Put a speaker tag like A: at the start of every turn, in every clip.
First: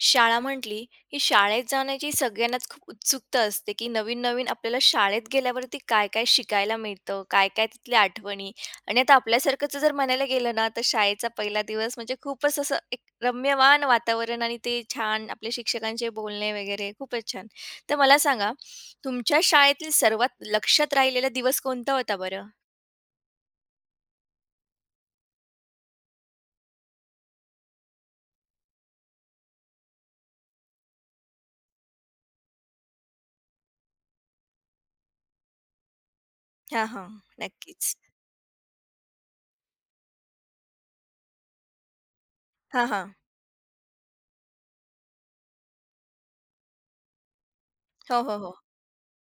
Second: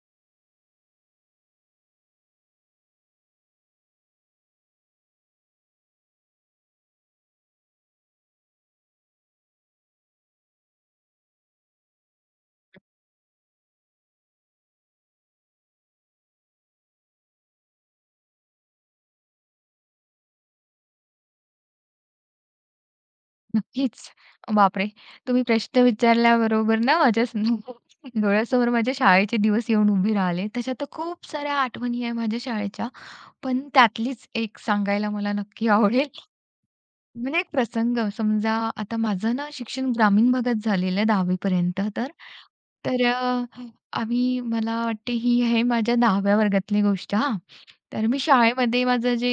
A: शाळा म्हटली, की शाळेत जाण्याची सगळ्यांनाच खूप उत्सुकता असते, की नवीन-नवीन आपल्याला शाळेत गेल्यावरती काय-काय शिकायला मिळतं, काय-काय तिथल्या आठवणी आणि आता आपल्यासारखंच जर म्हणायला गेलं ना, तर शाळेचा पहिला दिवस म्हणजे खूपच असं एक रम्यमान वातावरण आणि ते छान आपल्या शिक्षकांचे बोलणे वगैरे खूपच छान. तर मला सांगा, तुमच्या शाळेतील सर्वात लक्षात राहिलेला दिवस कोणता होता बरं?
B: नक्कीच. बापरे! तुम्ही प्रश्न विचारल्याबरोबर ना माझ्या डोळ्यासमोर माझ्या शाळेचे दिवस येऊन उभे राहिले. त्याच्यात तर खूप साऱ्या आठवणी आहे माझ्या शाळेच्या. पण त्यातलीच एक सांगायला मला नक्की आवडेल.
A: हां, हां.
B: म्हणजे एक
A: नक्कीच.
B: प्रसंग समजा, आता माझं ना शिक्षण ग्रामीण भागात झालेलं आहे 10वी तर.
A: हां,
B: तर
A: हां.
B: अ, आम्ही, मला वाटते ही आहे माझ्या 10व्या वर्गातली गोष्ट हां. तर मी
A: हो, हो, हो.
B: शाळेमध्ये माझं जे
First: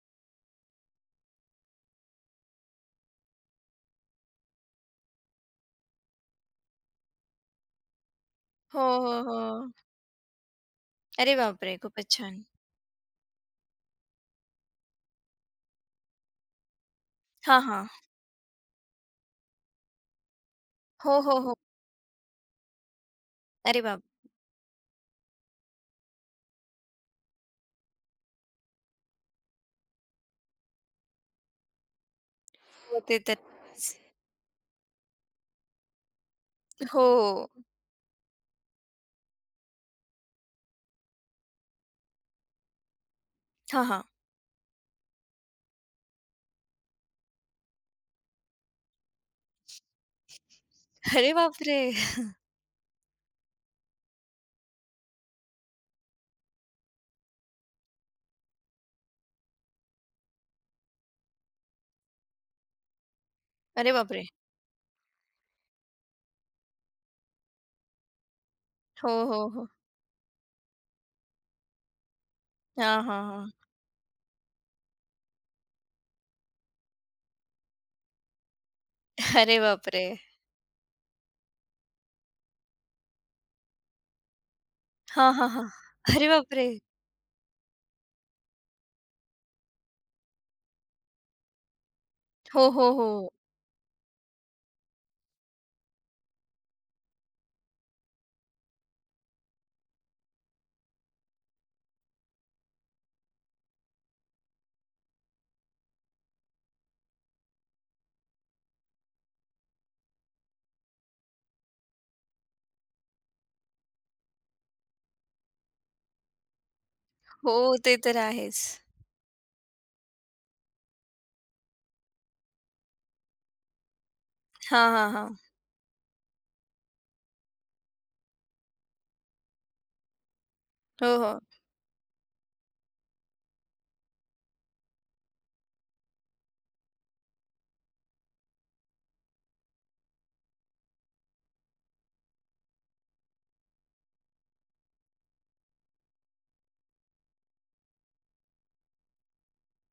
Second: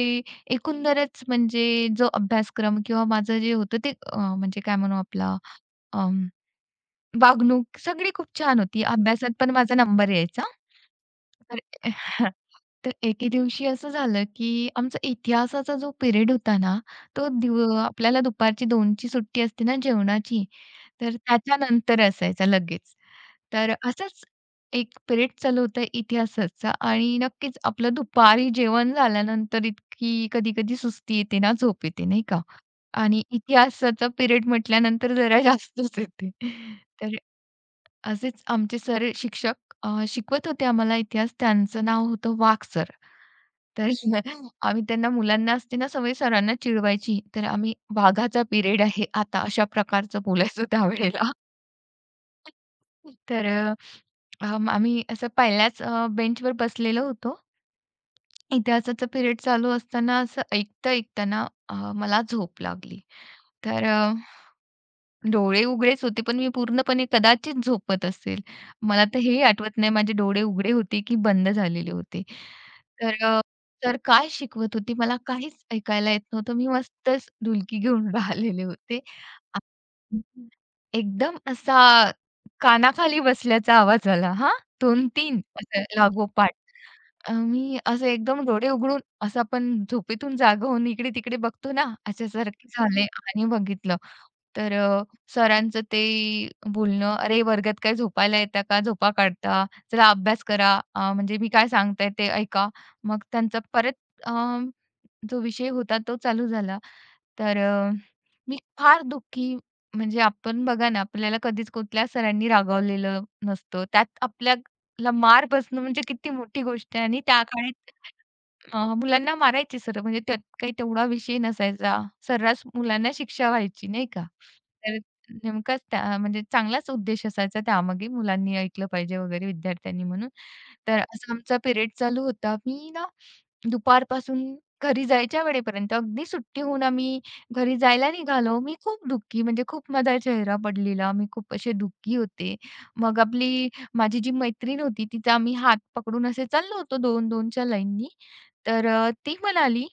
B: एकंदरच म्हणजे जो अभ्यासक्रम किंवा माझं जे होतं ते, म्हणजे काय म्हणू आपला अं, वागणूक सगळी खूप छान
A: हो,
B: होती.
A: हो,
B: अभ्यासात पण
A: हो.
B: माझा नंबर यायचा.
A: अरे
B: तर
A: बापरे! खूपच छान.
B: तर एके दिवशी असं झालं, की आमचा इतिहासाचा जो पिरियड होता ना, तो
A: हां,
B: दिव
A: हां.
B: आपल्याला दुपारची 2 ची सुट्टी असते ना जेवणाची, तर
A: हो, हो, हो.
B: त्याच्यानंतर असायचा लगेच. तर
A: अरे बाप!
B: असंच एक पिरियड चालू होता इतिहासाचा आणि नक्कीच आपलं दुपारी जेवण झाल्यानंतर इतकी कधी-कधी सुस्ती येते ना, झोप येते नाही का?
A: हो, ते
B: आणि
A: तर
B: इतिहासाचा पिरियड म्हटल्यानंतर जरा जास्तच येते. तर
A: हो.
B: असेच आमचे शिक्षक शिकवत होते आम्हाला इतिहास. त्यांचं नाव होतं वाघ सर.
A: हां,
B: तर
A: हां.
B: आम्ही त्यांना, मुलांना असते ना सवय सरांना चिडवायची. तर आम्ही "वाघाचा पिरियड आहे आता." अशा प्रकारचं बोलायचो त्यावेळेला.
A: अरे बापरे!
B: तर अ, आम्ही असं पहिल्याच बेंचवर बसलेलो होतो. इतिहासाचा पिरियड चालू असताना असं ऐकता-ऐकताना मला झोप लागली. तर
A: अरे बापरे!
B: डोळे उघडेच होते, पण मी पूर्णपणे कदाचित झोपत असेल. मला
A: हो,
B: तर हे
A: हो, हो.
B: आठवत नाही माझे डोळे उघडे होते की बंद झालेले होते.
A: हां, हां,
B: तर अ,
A: हां.
B: सर काय शिकवत होती मला काहीच ऐकायला येत नव्हतं. मी मस्तच डुलकी घेऊन राहिलेले होते.
A: अरे
B: आ
A: बापरे!
B: एकदम असा कानाखाली बसल्याचा आवाज आला हां,
A: हां,
B: 2-3
A: हां, हां.
B: असं
A: अरे
B: लागोपाठ.
A: बापरे!
B: मी असं एकदम डोळे उघडून, असं आपण झोपेतून जागा होऊन इकडे-तिकडे बघतो ना,
A: हो,
B: अशासारखे
A: हो,
B: झाले
A: हो.
B: आणि बघितलं. तर सरांचं ते बोलणं, "अरे, वर्गात काय झोपायला येता का? झोपा काढता. चला अभ्यास करा. अ, म्हणजे मी काय सांगताय ते ऐका." मग त्यांचा परत अ, जो विषय होता तो चालू झाला. तर मी फार दुःखी, म्हणजे आपण बघा ना, आपल्याला कधीच कुठल्या सरांनी रागावलेलं नसतं. त्यात आपल्याला मार बसणं म्हणजे किती मोठी गोष्ट आहे आणि त्या
A: हो,
B: काळात
A: ते तर आहेच.
B: अ, मुलांना मारायचे सर म्हणजे त्यात काही तेवढा विषय नसायचा. सर्रास मुलांना शिक्षा व्हायची नाही का?
A: हां,
B: तर
A: हां, हां.
B: नेमकाच त्या म्हणजे चांगलाच उद्देश असायचा त्यामागे मुलांनी ऐकलं पाहिजे वगैरे विद्यार्थ्यांनी म्हणून. तर
A: हो,
B: असा
A: हो.
B: आमचा पिरियड चालू होता. मी ना दुपारपासून घरी जायच्या वेळेपर्यंत अगदी सुट्टी होऊन आम्ही घरी जायला निघालो. मी खूप दुःखी, म्हणजे खूप माझा चेहरा पडलेला. मी खूप असे दुःखी होते. मग आपली, माझी जी मैत्रीण होती, तिचा आम्ही हात पकडून असे चाललो होतो दोन 2 च्या लाईननी. ती म्हणाली,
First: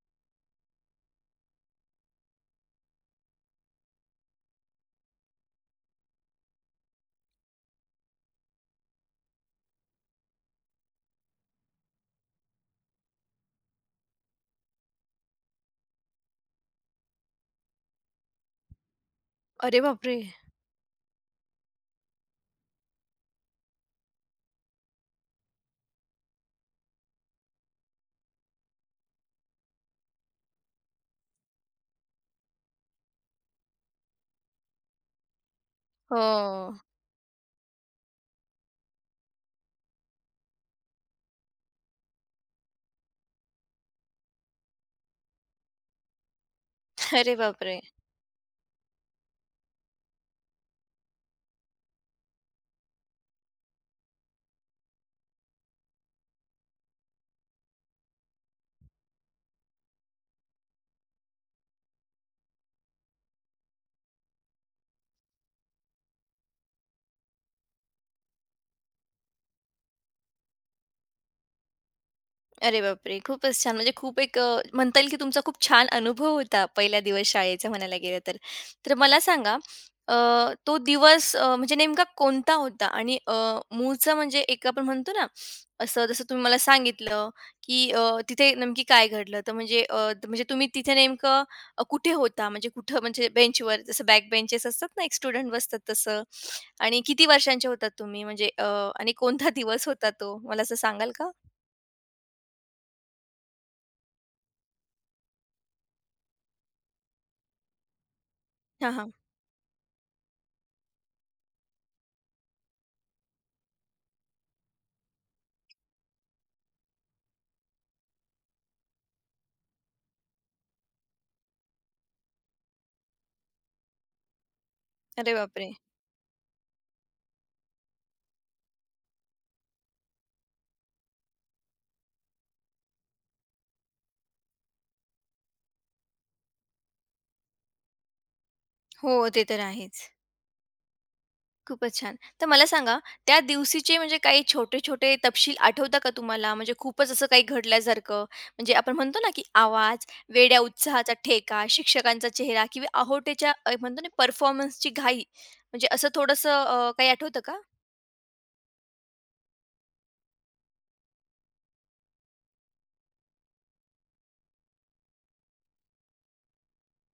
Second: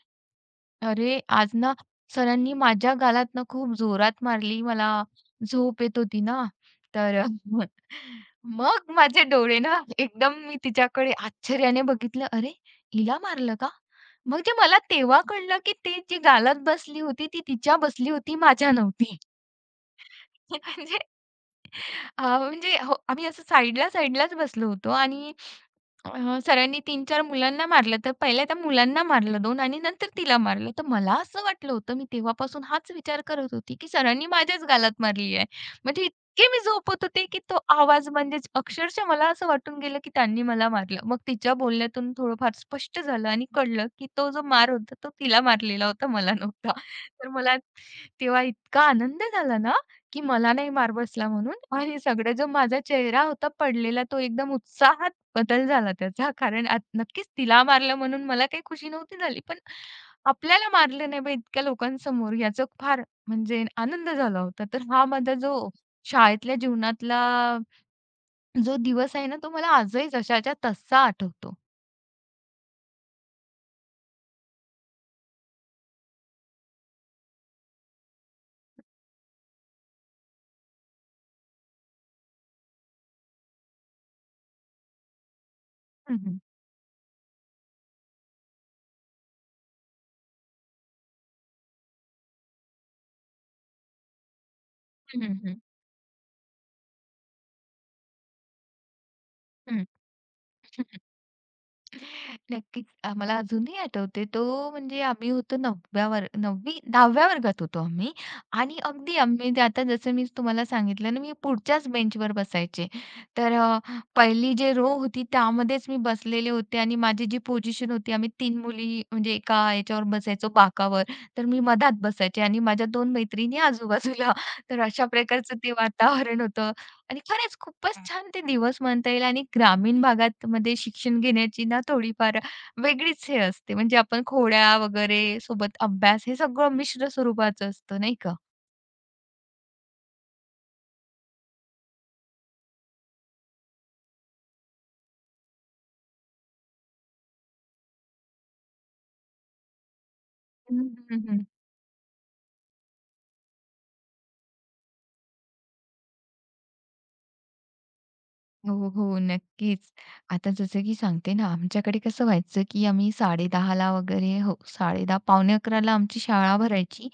B: अरे, आज ना सरांनी माझ्या गालात ना खूप जोरात मारली. मला झोप येत होती ना, तर मग माझे डोळे ना एकदम मी तिच्याकडे आश्चर्याने बघितलं. अरे, हिला मारलं का? म्हणजे मला तेव्हा कळलं, की ती जी गालात बसली होती, ती तिच्या बसली होती, माझ्या नव्हती.
A: अरे बापरे!
B: म्हणजे म्हणजे हो, आम्ही असं साईडला साईडलाच बसलो होतो आणि सरांनी 3-4 मुलांना मारलं. तर पहिल्या त्या मुलांना मारलं 2 आणि नंतर तिला मारलं. तर मला असं वाटलं होतं, मी तेव्हापासून हाच विचार करत होती, की सरांनी माझ्याच गालात मारली आहे. म्हणजे
A: हो.
B: इतके मी झोपत होते, की तो आवाज म्हणजेच अक्षरशः मला असं वाटून गेलं, की त्यांनी मला मारलं. मग तिच्या बोलण्यातून थोडंफार स्पष्ट झालं आणि कळलं, की तो जो मार होता, तो तिला मारलेला होता, मला नव्हता. तर
A: अरे
B: मला
A: बापरे!
B: तेव्हा इतका आनंद झाला ना, की मला नाही मार बसला म्हणून, आणि सगळा जो माझा चेहरा होता पडलेला, तो एकदम उत्साहात बदल झाला त्याचा. कारण आत नक्कीच तिला मारलं म्हणून मला काही खुशी नव्हती झाली. पण आपल्याला मारलं नाही बा इतक्या लोकांसमोर याचा फार म्हणजे आनंद झाला होता. तर हा माझा जो शाळेतल्या जीवनातला जो दिवस आहे ना, तो मला आजही जशाच्या तसा आठवतो.
A: अरे बापरे! खूपच छान. म्हणजे खूप एक म्हणता येईल की तुमचा खूप छान अनुभव होता पहिला दिवस शाळेचा म्हणायला गेलं तर. तर मला सांगा अ, तो दिवस म्हणजे नेमका कोणता होता? आणि मूळचा म्हणजे एक आपण म्हणतो ना, असं
B: हं,
A: जसं
B: हं.
A: तुम्ही मला सांगितलं की तिथे नेमकी काय घडलं? तर म्हणजे म्हणजे तुम्ही तिथे नेमकं कुठे होता? म्हणजे कुठं म्हणजे बेंचवर जसं बॅक बेंचेस असतात ना, एक
B: हं,
A: स्टुडंट
B: हं,
A: बसतात तसं. आणि किती वर्षांचे होतात तुम्ही? म्हणजे आणि कोणता दिवस होता तो? मला असं सांगाल का?
B: नक्कीच. मला अजूनही आठवते. तो म्हणजे आम्ही होतो 9व्या वर 9वी 10व्या वर्गात होतो आम्ही, आणि अगदी आम्ही ते, आता जसं मी तुम्हाला सांगितलं ना, मी पुढच्याच बेंचवर बसायचे. तर पहिली जे रो होती त्यामध्येच मी बसलेले होते आणि माझी जी पोझिशन होती, आम्ही तीन मुली म्हणजे एका याच्यावर बसायचो बाकावर. तर मी मधात बसायचे आणि माझ्या 2 मैत्रिणी आजूबाजूला. तर अशा
A: अरे
B: प्रकारचं
A: बापरे!
B: ते वातावरण होतं, आणि खरंच खूपच छान ते दिवस म्हणता येईल, आणि ग्रामीण भागात मध्ये शिक्षण घेण्याची ना थोडीफार वेगळीच हे असते. म्हणजे आपण खोड्या वगैरे सोबत अभ्यास हे सगळं मिश्र स्वरूपाचं असतं नाही का?
A: हो, ते तर आहेच. खूपच छान. तर मला सांगा, त्या दिवशीचे म्हणजे काही छोटे-छोटे तपशील आठवता का तुम्हाला? म्हणजे खूपच असं काही घडल्यासारखं. म्हणजे आपण म्हणतो ना, की आवाज, वेड्या
B: हं,
A: उत्साहाचा
B: हं, हं.
A: ठेका, शिक्षकांचा चेहरा किंवा अहोटेच्या म्हणतो ना, परफॉर्मन्सची घाई. म्हणजे असं थोडंसं काही आठवतं का?
B: हो, हो. नक्कीच. आता जसं की सांगते ना, आमच्याकडे कसं व्हायचं की आम्ही 10:30 ला वगैरे, हो, 10:30 पावणे 11 आमची शाळा भरायची,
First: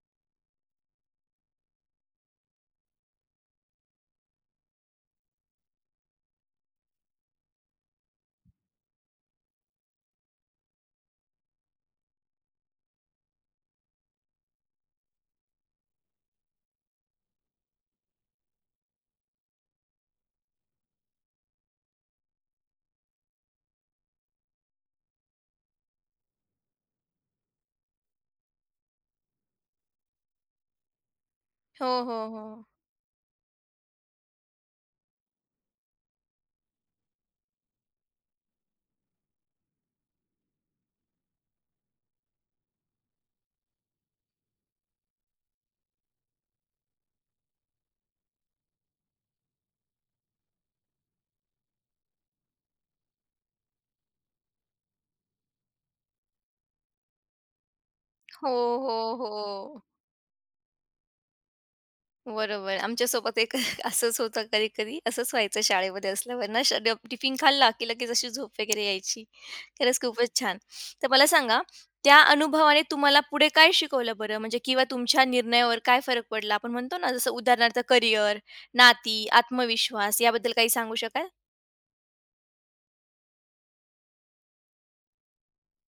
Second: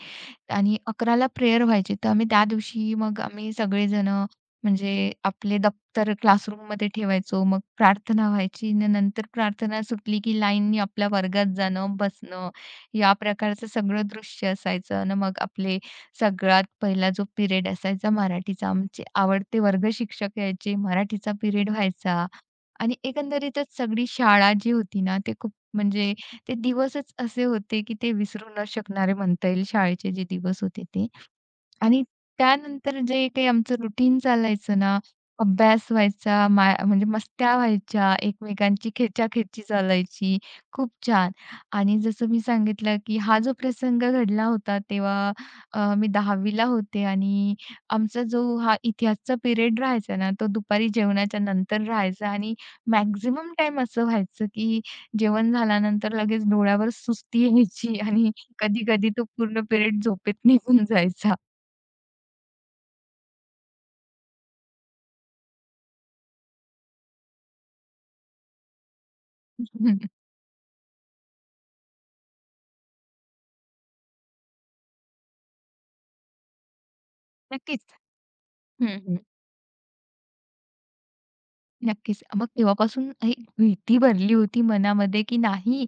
B: आणि अकराला प्रेयर व्हायची. तर आम्ही त्या दिवशी, मग आम्ही सगळेजणं म्हणजे आपले दप्तर क्लासरूममध्ये ठेवायचो. मग प्रार्थना व्हायची आणि नंतर प्रार्थना सुटली की लाईननी आपल्या वर्गात जाणं, बसणं, या प्रकारचं सगळं दृश्य असायचं, आणि मग आपले सगळ्यात पहिला जो पिरियड असायचा मराठीचा, आमचे आवडते वर्ग शिक्षक यायचे, मराठीचा पिरियड व्हायचा, आणि एकंदरीतच सगळी शाळा जी होती ना, ते खूप म्हणजे ते दिवसच असे होते की ते विसरू न शकणारे म्हणता येईल शाळेचे जे दिवस होते ते.
A: हो,
B: आणि
A: हो, हो.
B: त्यानंतर जे काही आमचं रुटीन चालायचं ना, अभ्यास व्हायचा, म्हणजे मस्त्या व्हायच्या, एकमेकांची खेचाखेची चालायची. खूप छान. आणि जसं मी सांगितलं, की हा जो प्रसंग घडला होता तेव्हा मी 10वी होते, आणि आमचा जो हा इतिहासचा पिरियड राहायचा ना, तो दुपारी जेवणाच्या नंतर राहायचा, आणि मॅक्सिमम टाईम असं व्हायचं, की जेवण झाल्यानंतर लगेच डोळ्यावर सुस्ती यायची, आणि
A: हो, हो,
B: कधी-कधी तो पूर्ण
A: हो.
B: पिरियड झोपेत निघून जायचा.
A: बरोबर. आमच्यासोबत एक असंच होतं कधी-कधी. असंच व्हायचं शाळेमध्ये असल्यावर ना श डब टिफिन खाल्ला की लगेच अशी झोप वगैरे यायची.
B: हं,
A: खरंच खूपच छान. तर मला सांगा, त्या अनुभवाने तुम्हाला पुढे काय शिकवलं बरं? म्हणजे किंवा तुमच्या निर्णयावर काय फरक पडला? आपण म्हणतो ना जसं उदाहरणार्थ
B: नक्कीच.
A: करियर,
B: हं, हं.
A: नाती, आत्मविश्वास याबद्दल काही सांगू शकाल?
B: नक्कीच. मग तेव्हापासून एक भीती भरली होती मनामध्ये, की नाही,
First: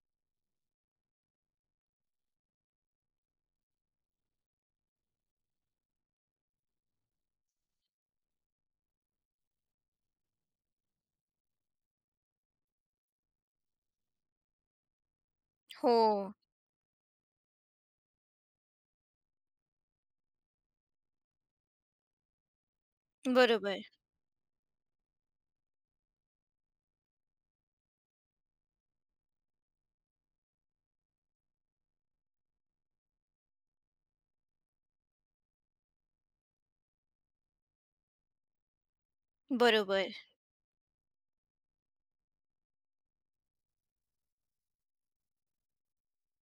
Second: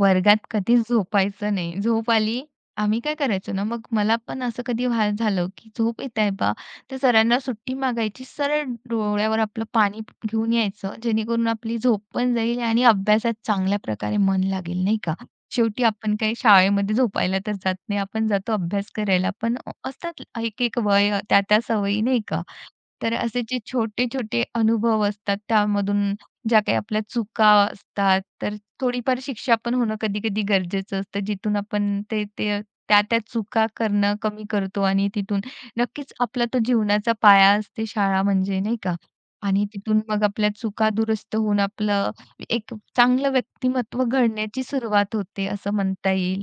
B: वर्गात कधीच झोपायचं नाही. झोप आली, आम्ही काय करायचो ना, मग मला पण असं कधी झालं, की झोप येत आहे बा, तर सरांना सुट्टी मागायची. सरळ डोळ्यावर आपलं पाणी घेऊन यायचं, जेणेकरून आपली झोप पण जाईल आणि अभ्यासात चांगल्या प्रकारे मन लागेल, नाही का? शेवटी
A: हो.
B: आपण काही शाळेमध्ये झोपायला तर जात नाही. आपण जातो अभ्यास करायला. पण असतात एक-एक वय, त्या-त्या सवयी, नाही का? तर असे जे
A: बरोबर.
B: छोटे-छोटे अनुभव असतात त्यामधून ज्या काही आपल्या चुका असतात, तर थोडीफार शिक्षा पण होणं कधी-कधी गरजेचं असतं. जिथून आपण ते ते त्या-त्या चुका करणं कमी करतो आणि तिथून नक्कीच आपला तो जीवनाचा पाया असते शाळा म्हणजे, नाही का? आणि तिथून
A: बरोबर.
B: मग आपल्या चुका दुरुस्त होऊन आपलं एक चांगलं व्यक्तिमत्त्व घडण्याची सुरुवात होते असं म्हणता येईल.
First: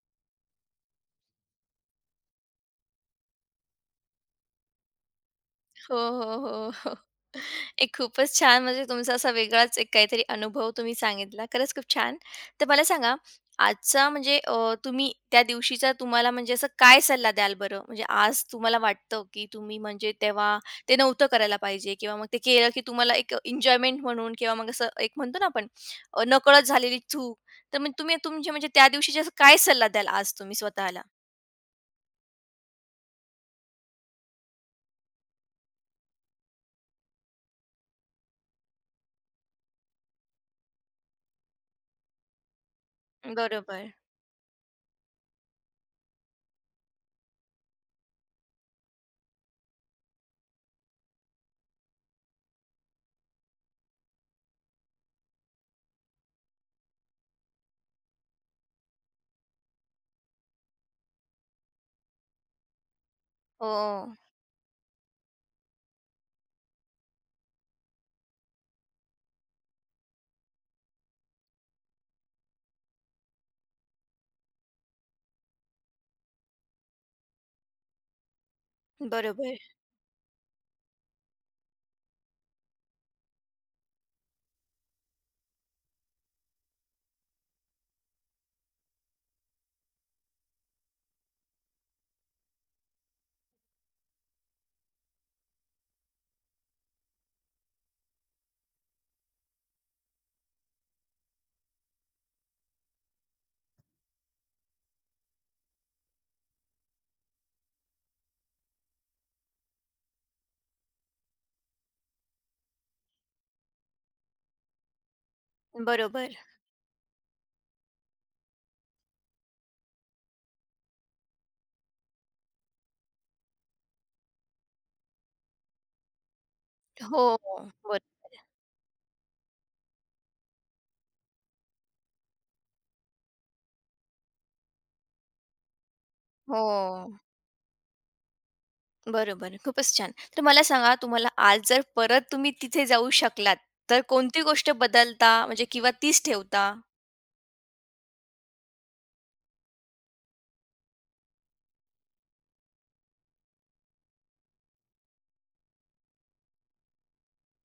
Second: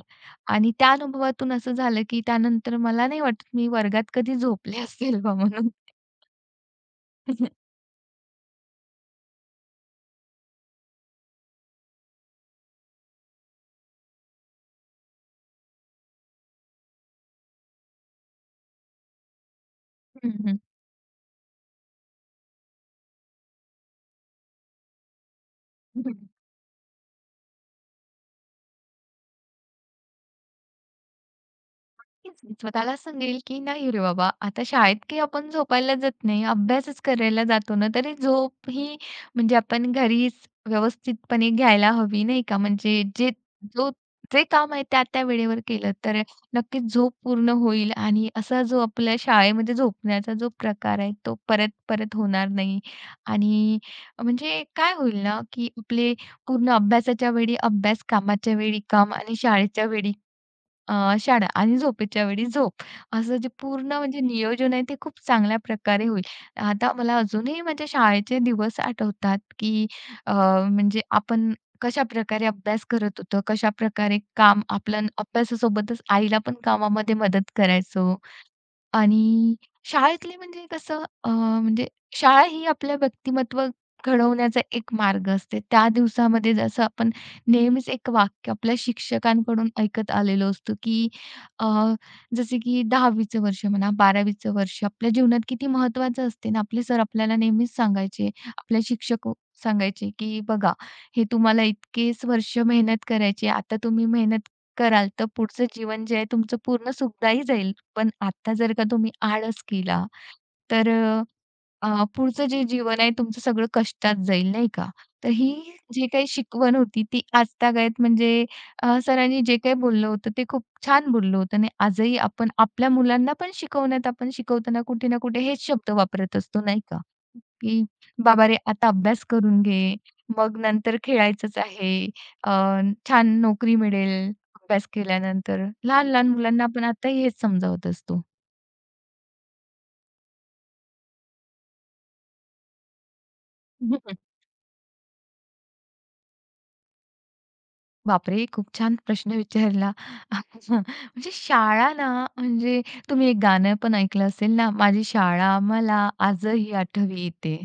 B: आणि त्या अनुभवातून असं झालं, की त्यानंतर मला नाही वाटत मी वर्गात कधी झोपले असेल बा म्हणून.
A: हो, हो, हो, हो. एक खूपच छान म्हणजे तुमचा असा वेगळाच एक काहीतरी अनुभव तुम्ही सांगितला. खरंच खूप छान. तर मला सांगा आजचा म्हणजे तुम्ही त्या दिवशीचा तुम्हाला म्हणजे असं काय सल्ला द्याल बरं? म्हणजे आज तुम्हाला वाटतं, की तुम्ही म्हणजे
B: हं,
A: तेव्हा
B: हं.
A: ते नव्हतं करायला पाहिजे किंवा मग ते केलं की तुम्हाला एक एन्जॉयमेंट म्हणून किंवा मग असं एक म्हणतो ना आपण नकळत झालेली चूक. तर मग तुम्ही तुमचे म्हणजे त्या दिवशीचे असं काय सल्ला द्याल आज तुम्ही स्वतःला?
B: स्वतःला सांगेल की नाही रे बाबा, आता शाळेत काही आपण झोपायला जात नाही, अभ्यासच करायला जातो ना, तरी झोप ही म्हणजे आपण घरीच व्यवस्थितपणे घ्यायला हवी, नाही का? म्हणजे जो
A: बरोबर.
B: जे काम आहे त्या-त्या वेळेवर केलं तर नक्कीच झोप पूर्ण होईल, आणि असा जो आपल्या शाळेमध्ये झोपण्याचा जो प्रकार आहे, तो परत-परत होणार नाही, आणि म्हणजे काय होईल ना, की आपले पूर्ण अभ्यासाच्या वेळी अभ्यास, कामाच्या वेळी काम, आणि शाळेच्या वेळी शाळा, आणि झोपेच्या वेळी झोप. असं जे
A: हो.
B: पूर्ण म्हणजे नियोजन आहे ते खूप चांगल्या प्रकारे होईल. आता मला अजूनही माझ्या शाळेचे दिवस आठवतात, की अ, म्हणजे आपण कशाप्रकारे अभ्यास करत होतो, कशाप्रकारे काम आपलं अभ्यासासोबतच आईला पण कामामध्ये मदत करायचो. आणि
A: बरोबर.
B: शाळेतले म्हणजे म्हणजे शाळा ही आपलं व्यक्तिमत्व घडवण्याचा एक मार्ग असते. त्या दिवसामध्ये जसं आपण नेहमीच एक वाक्य आपल्या शिक्षकांकडून ऐकत आलेलो असतो, की अ, जसे की 10वीचं वर्ष म्हणा, 12वीचं वर्ष आपल्या जीवनात किती महत्त्वाचं असते ना. आपले सर आपल्याला नेहमीच सांगायचे, आपले शिक्षक सांगायचे, की "बघा, हे तुम्हाला इतकेच वर्ष मेहनत करायची, आता तुम्ही मेहनत कराल तर पुढचं जीवन जे आहे तुमचं पूर्ण सुखदायी जाईल." पण आता जर का तुम्ही आळस केला, तर अ, अ, पुढचं जे जीवन आहे तुमचं सगळं कष्टात जाईल, नाही का? तर ही जी काही
A: बरोबर.
B: शिकवण होती ती आजतागायत म्हणजे सरांनी जे काही बोललं होतं ते खूप छान बोललं होतं, आणि आजही आपण आपल्या मुलांना पण शिकवण्यात आपण शिकवताना कुठे ना कुठे हेच शब्द वापरत असतो, नाही का?
A: हो, हो.
B: की
A: बरोबर.
B: "बाबा रे, आता अभ्यास करून घे, मग नंतर खेळायचंच आहे, अ, छान नोकरी मिळेल अभ्यास केल्यानंतर." लहान-लहान
A: हो.
B: मुलांना आपण आताही हेच समजावत असतो.
A: बरोबर. खूपच छान. तर मला सांगा तुम्हाला आज जर परत तुम्ही तिथे जाऊ शकलात, तर
B: हम्म.
A: कोणती गोष्ट बदलता म्हणजे किंवा तीच ठेवता?
B: बापरे! खूप छान प्रश्न विचारला. म्हणजे शाळा ना, म्हणजे तुम्ही एक गाणं पण ऐकलं असेल ना, माझी शाळा मला आजही आठवी येते.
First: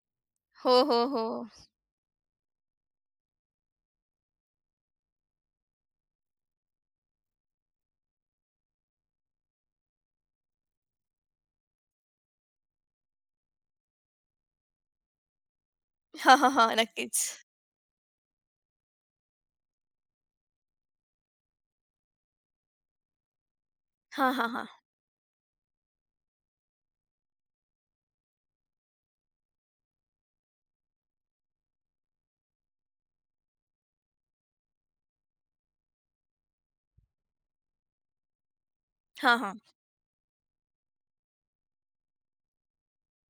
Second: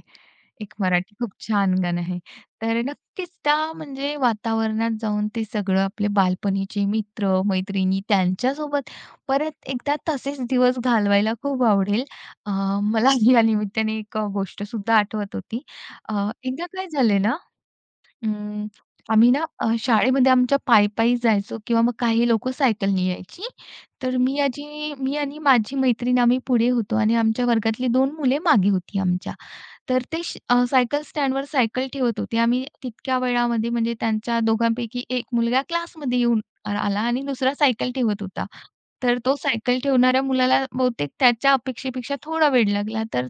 A: हो,
B: एक
A: हो,
B: मराठी खूप
A: हो.
B: छान गाणं आहे. तर नक्कीच त्या म्हणजे वातावरणात जाऊन ते सगळं, आपले बालपणीचे मित्र, मैत्रिणी त्यांच्यासोबत परत एकदा तसेच दिवस घालवायला खूप आवडेल. अ, मला या निमित्ताने एक गोष्ट सुद्धा आठवत होती. अ,
A: हां, हां, हां.
B: एकदा काय झाले
A: नक्कीच.
B: ना, अं, आम्ही ना शाळेमध्ये आमच्या पायी पायी जायचो किंवा मग काही लोक सायकलनी यायची. तर
A: हां, हां, हां.
B: मी आणि माझी मैत्रीण आम्ही पुढे होतो, आणि आमच्या वर्गातली 2 मुले मागे होती आमच्या. तर ते सायकल स्टँडवर सायकल ठेवत होते. आम्ही तितक्या वेळामध्ये म्हणजे त्यांच्या दोघांपैकी एक मुलगा क्लासमध्ये येऊन आला आणि दुसरा सायकल ठेवत होता. तर तो
A: हां, हां.
B: सायकल ठेवणाऱ्या मुलाला बहुतेक त्याच्या अपेक्षेपेक्षा थोडा वेळ लागला. तर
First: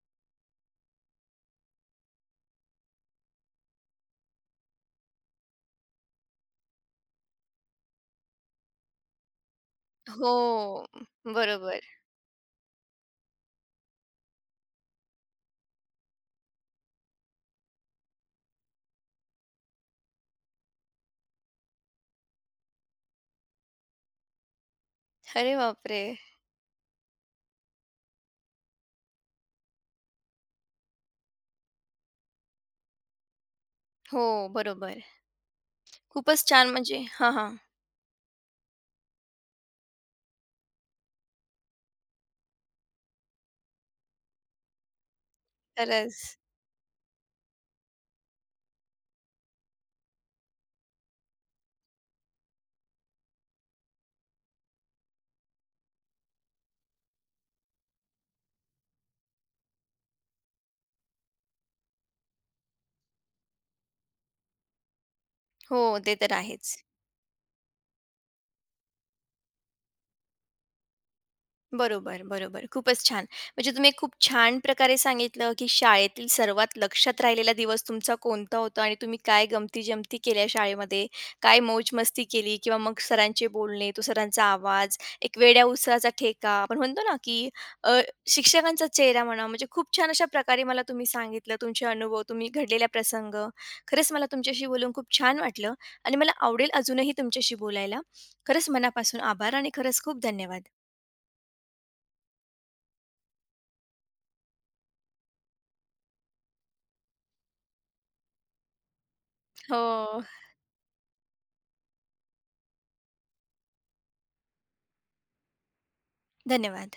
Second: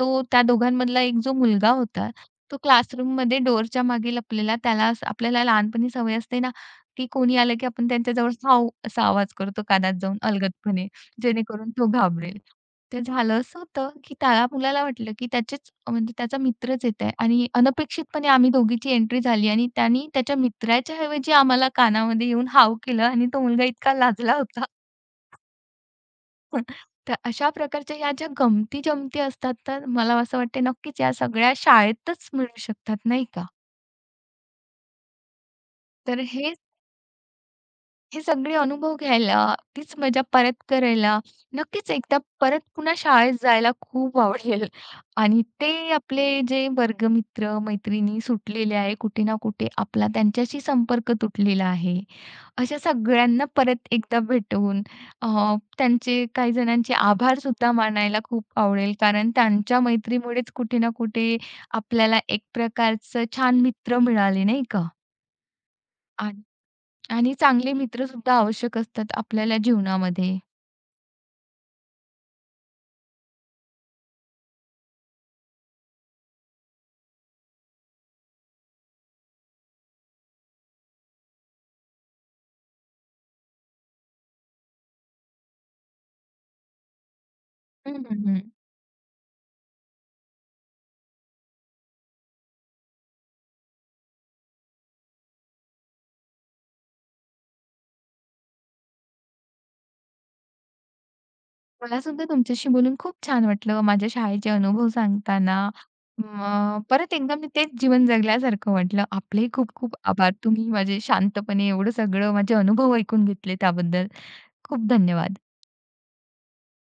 B: तो त्या दोघांमधला एक जो मुलगा होता तो क्लासरूममध्ये डोअरच्या मागे लपलेला, त्याला असं, आपल्याला लहानपणी सवय असते ना, की कोणी आलं की आपण त्यांच्याजवळ "हाव" असा आवाज करतो कानात जाऊन अलगदपणे,
A: हो.
B: जेणेकरून
A: बरोबर.
B: तो घाबरेल. तर झालं असं होतं, की त्या मुलाला वाटलं की त्याचेच म्हणजे त्याचा मित्रच येत आहे, आणि अनपेक्षितपणे आम्ही दोघीची एंट्री झाली आणि त्यानी त्याच्या मित्राच्या ऐवजी आम्हाला कानामध्ये येऊन हाव केलं आणि तो मुलगा इतका लाजला होता.
A: अरे बापरे!
B: तर अशा प्रकारच्या ह्या ज्या गमती-जमती असतात, तर मला असं वाटते नक्कीच या सगळ्या शाळेतच मिळू शकतात, नाही का?
A: हो, बरोबर.
B: तर
A: खूपच
B: हे
A: छान म्हणजे हां, हां.
B: हे सगळे अनुभव घ्यायला, तीच मजा परत करायला, नक्कीच एकदा परत पुन्हा शाळेत जायला खूप आवडेल. आणि ते
A: खरंच.
B: आपले जे वर्गमित्र, मैत्रिणी सुटलेले आहे कुठे ना कुठे, आपला त्यांच्याशी संपर्क तुटलेला आहे. अशा सगळ्यांना परत एकदा भेटवून अ, त्यांचे काही जणांचे आभारसुद्धा मानायला खूप आवडेल. कारण त्यांच्या मैत्रीमुळेच कुठे ना कुठे आपल्याला एक प्रकारचं छान मित्र मिळाले, नाही का?
A: हो, ते तर आहेच.
B: आणि चांगले मित्रसुद्धा आवश्यक असतात आपल्याला जीवनामध्ये.
A: बरोबर, बरोबर. खूपच छान. म्हणजे तुम्ही खूप छान प्रकारे सांगितलं, की शाळेतील सर्वात लक्षात राहिलेला दिवस तुमचा कोणता होता आणि तुम्ही काय गमती-जमती केल्या शाळेमध्ये, काय मौज-मस्ती केली किंवा मग सरांचे बोलणे, तो सरांचा आवाज, एक वेड्या-उसराचा ठेका, आपण म्हणतो ना, की
B: हं,
A: अ,
B: हं, हं.
A: शिक्षकांचा चेहरा म्हणा, म्हणजे खूप छान अशा प्रकारे मला तुम्ही सांगितलं तुमचे अनुभव, तुम्ही घडलेला प्रसंग. खरंच मला तुमच्याशी बोलून खूप छान वाटलं आणि मला आवडेल अजूनही तुमच्याशी बोलायला. खरंच मनापासून आभार आणि खरंच खूप धन्यवाद.
B: मला सुद्धा तुमच्याशी बोलून खूप छान वाटलं. माझ्या शाळेचे अनुभव सांगताना मग परत एकदा मी तेच जीवन जगल्यासारखं वाटलं. आपलेही खूप खूप
A: हो.
B: आभार. तुम्ही माझे शांतपणे एवढं सगळं माझे अनुभव ऐकून घेतले त्याबद्दल खूप धन्यवाद.
A: धन्यवाद.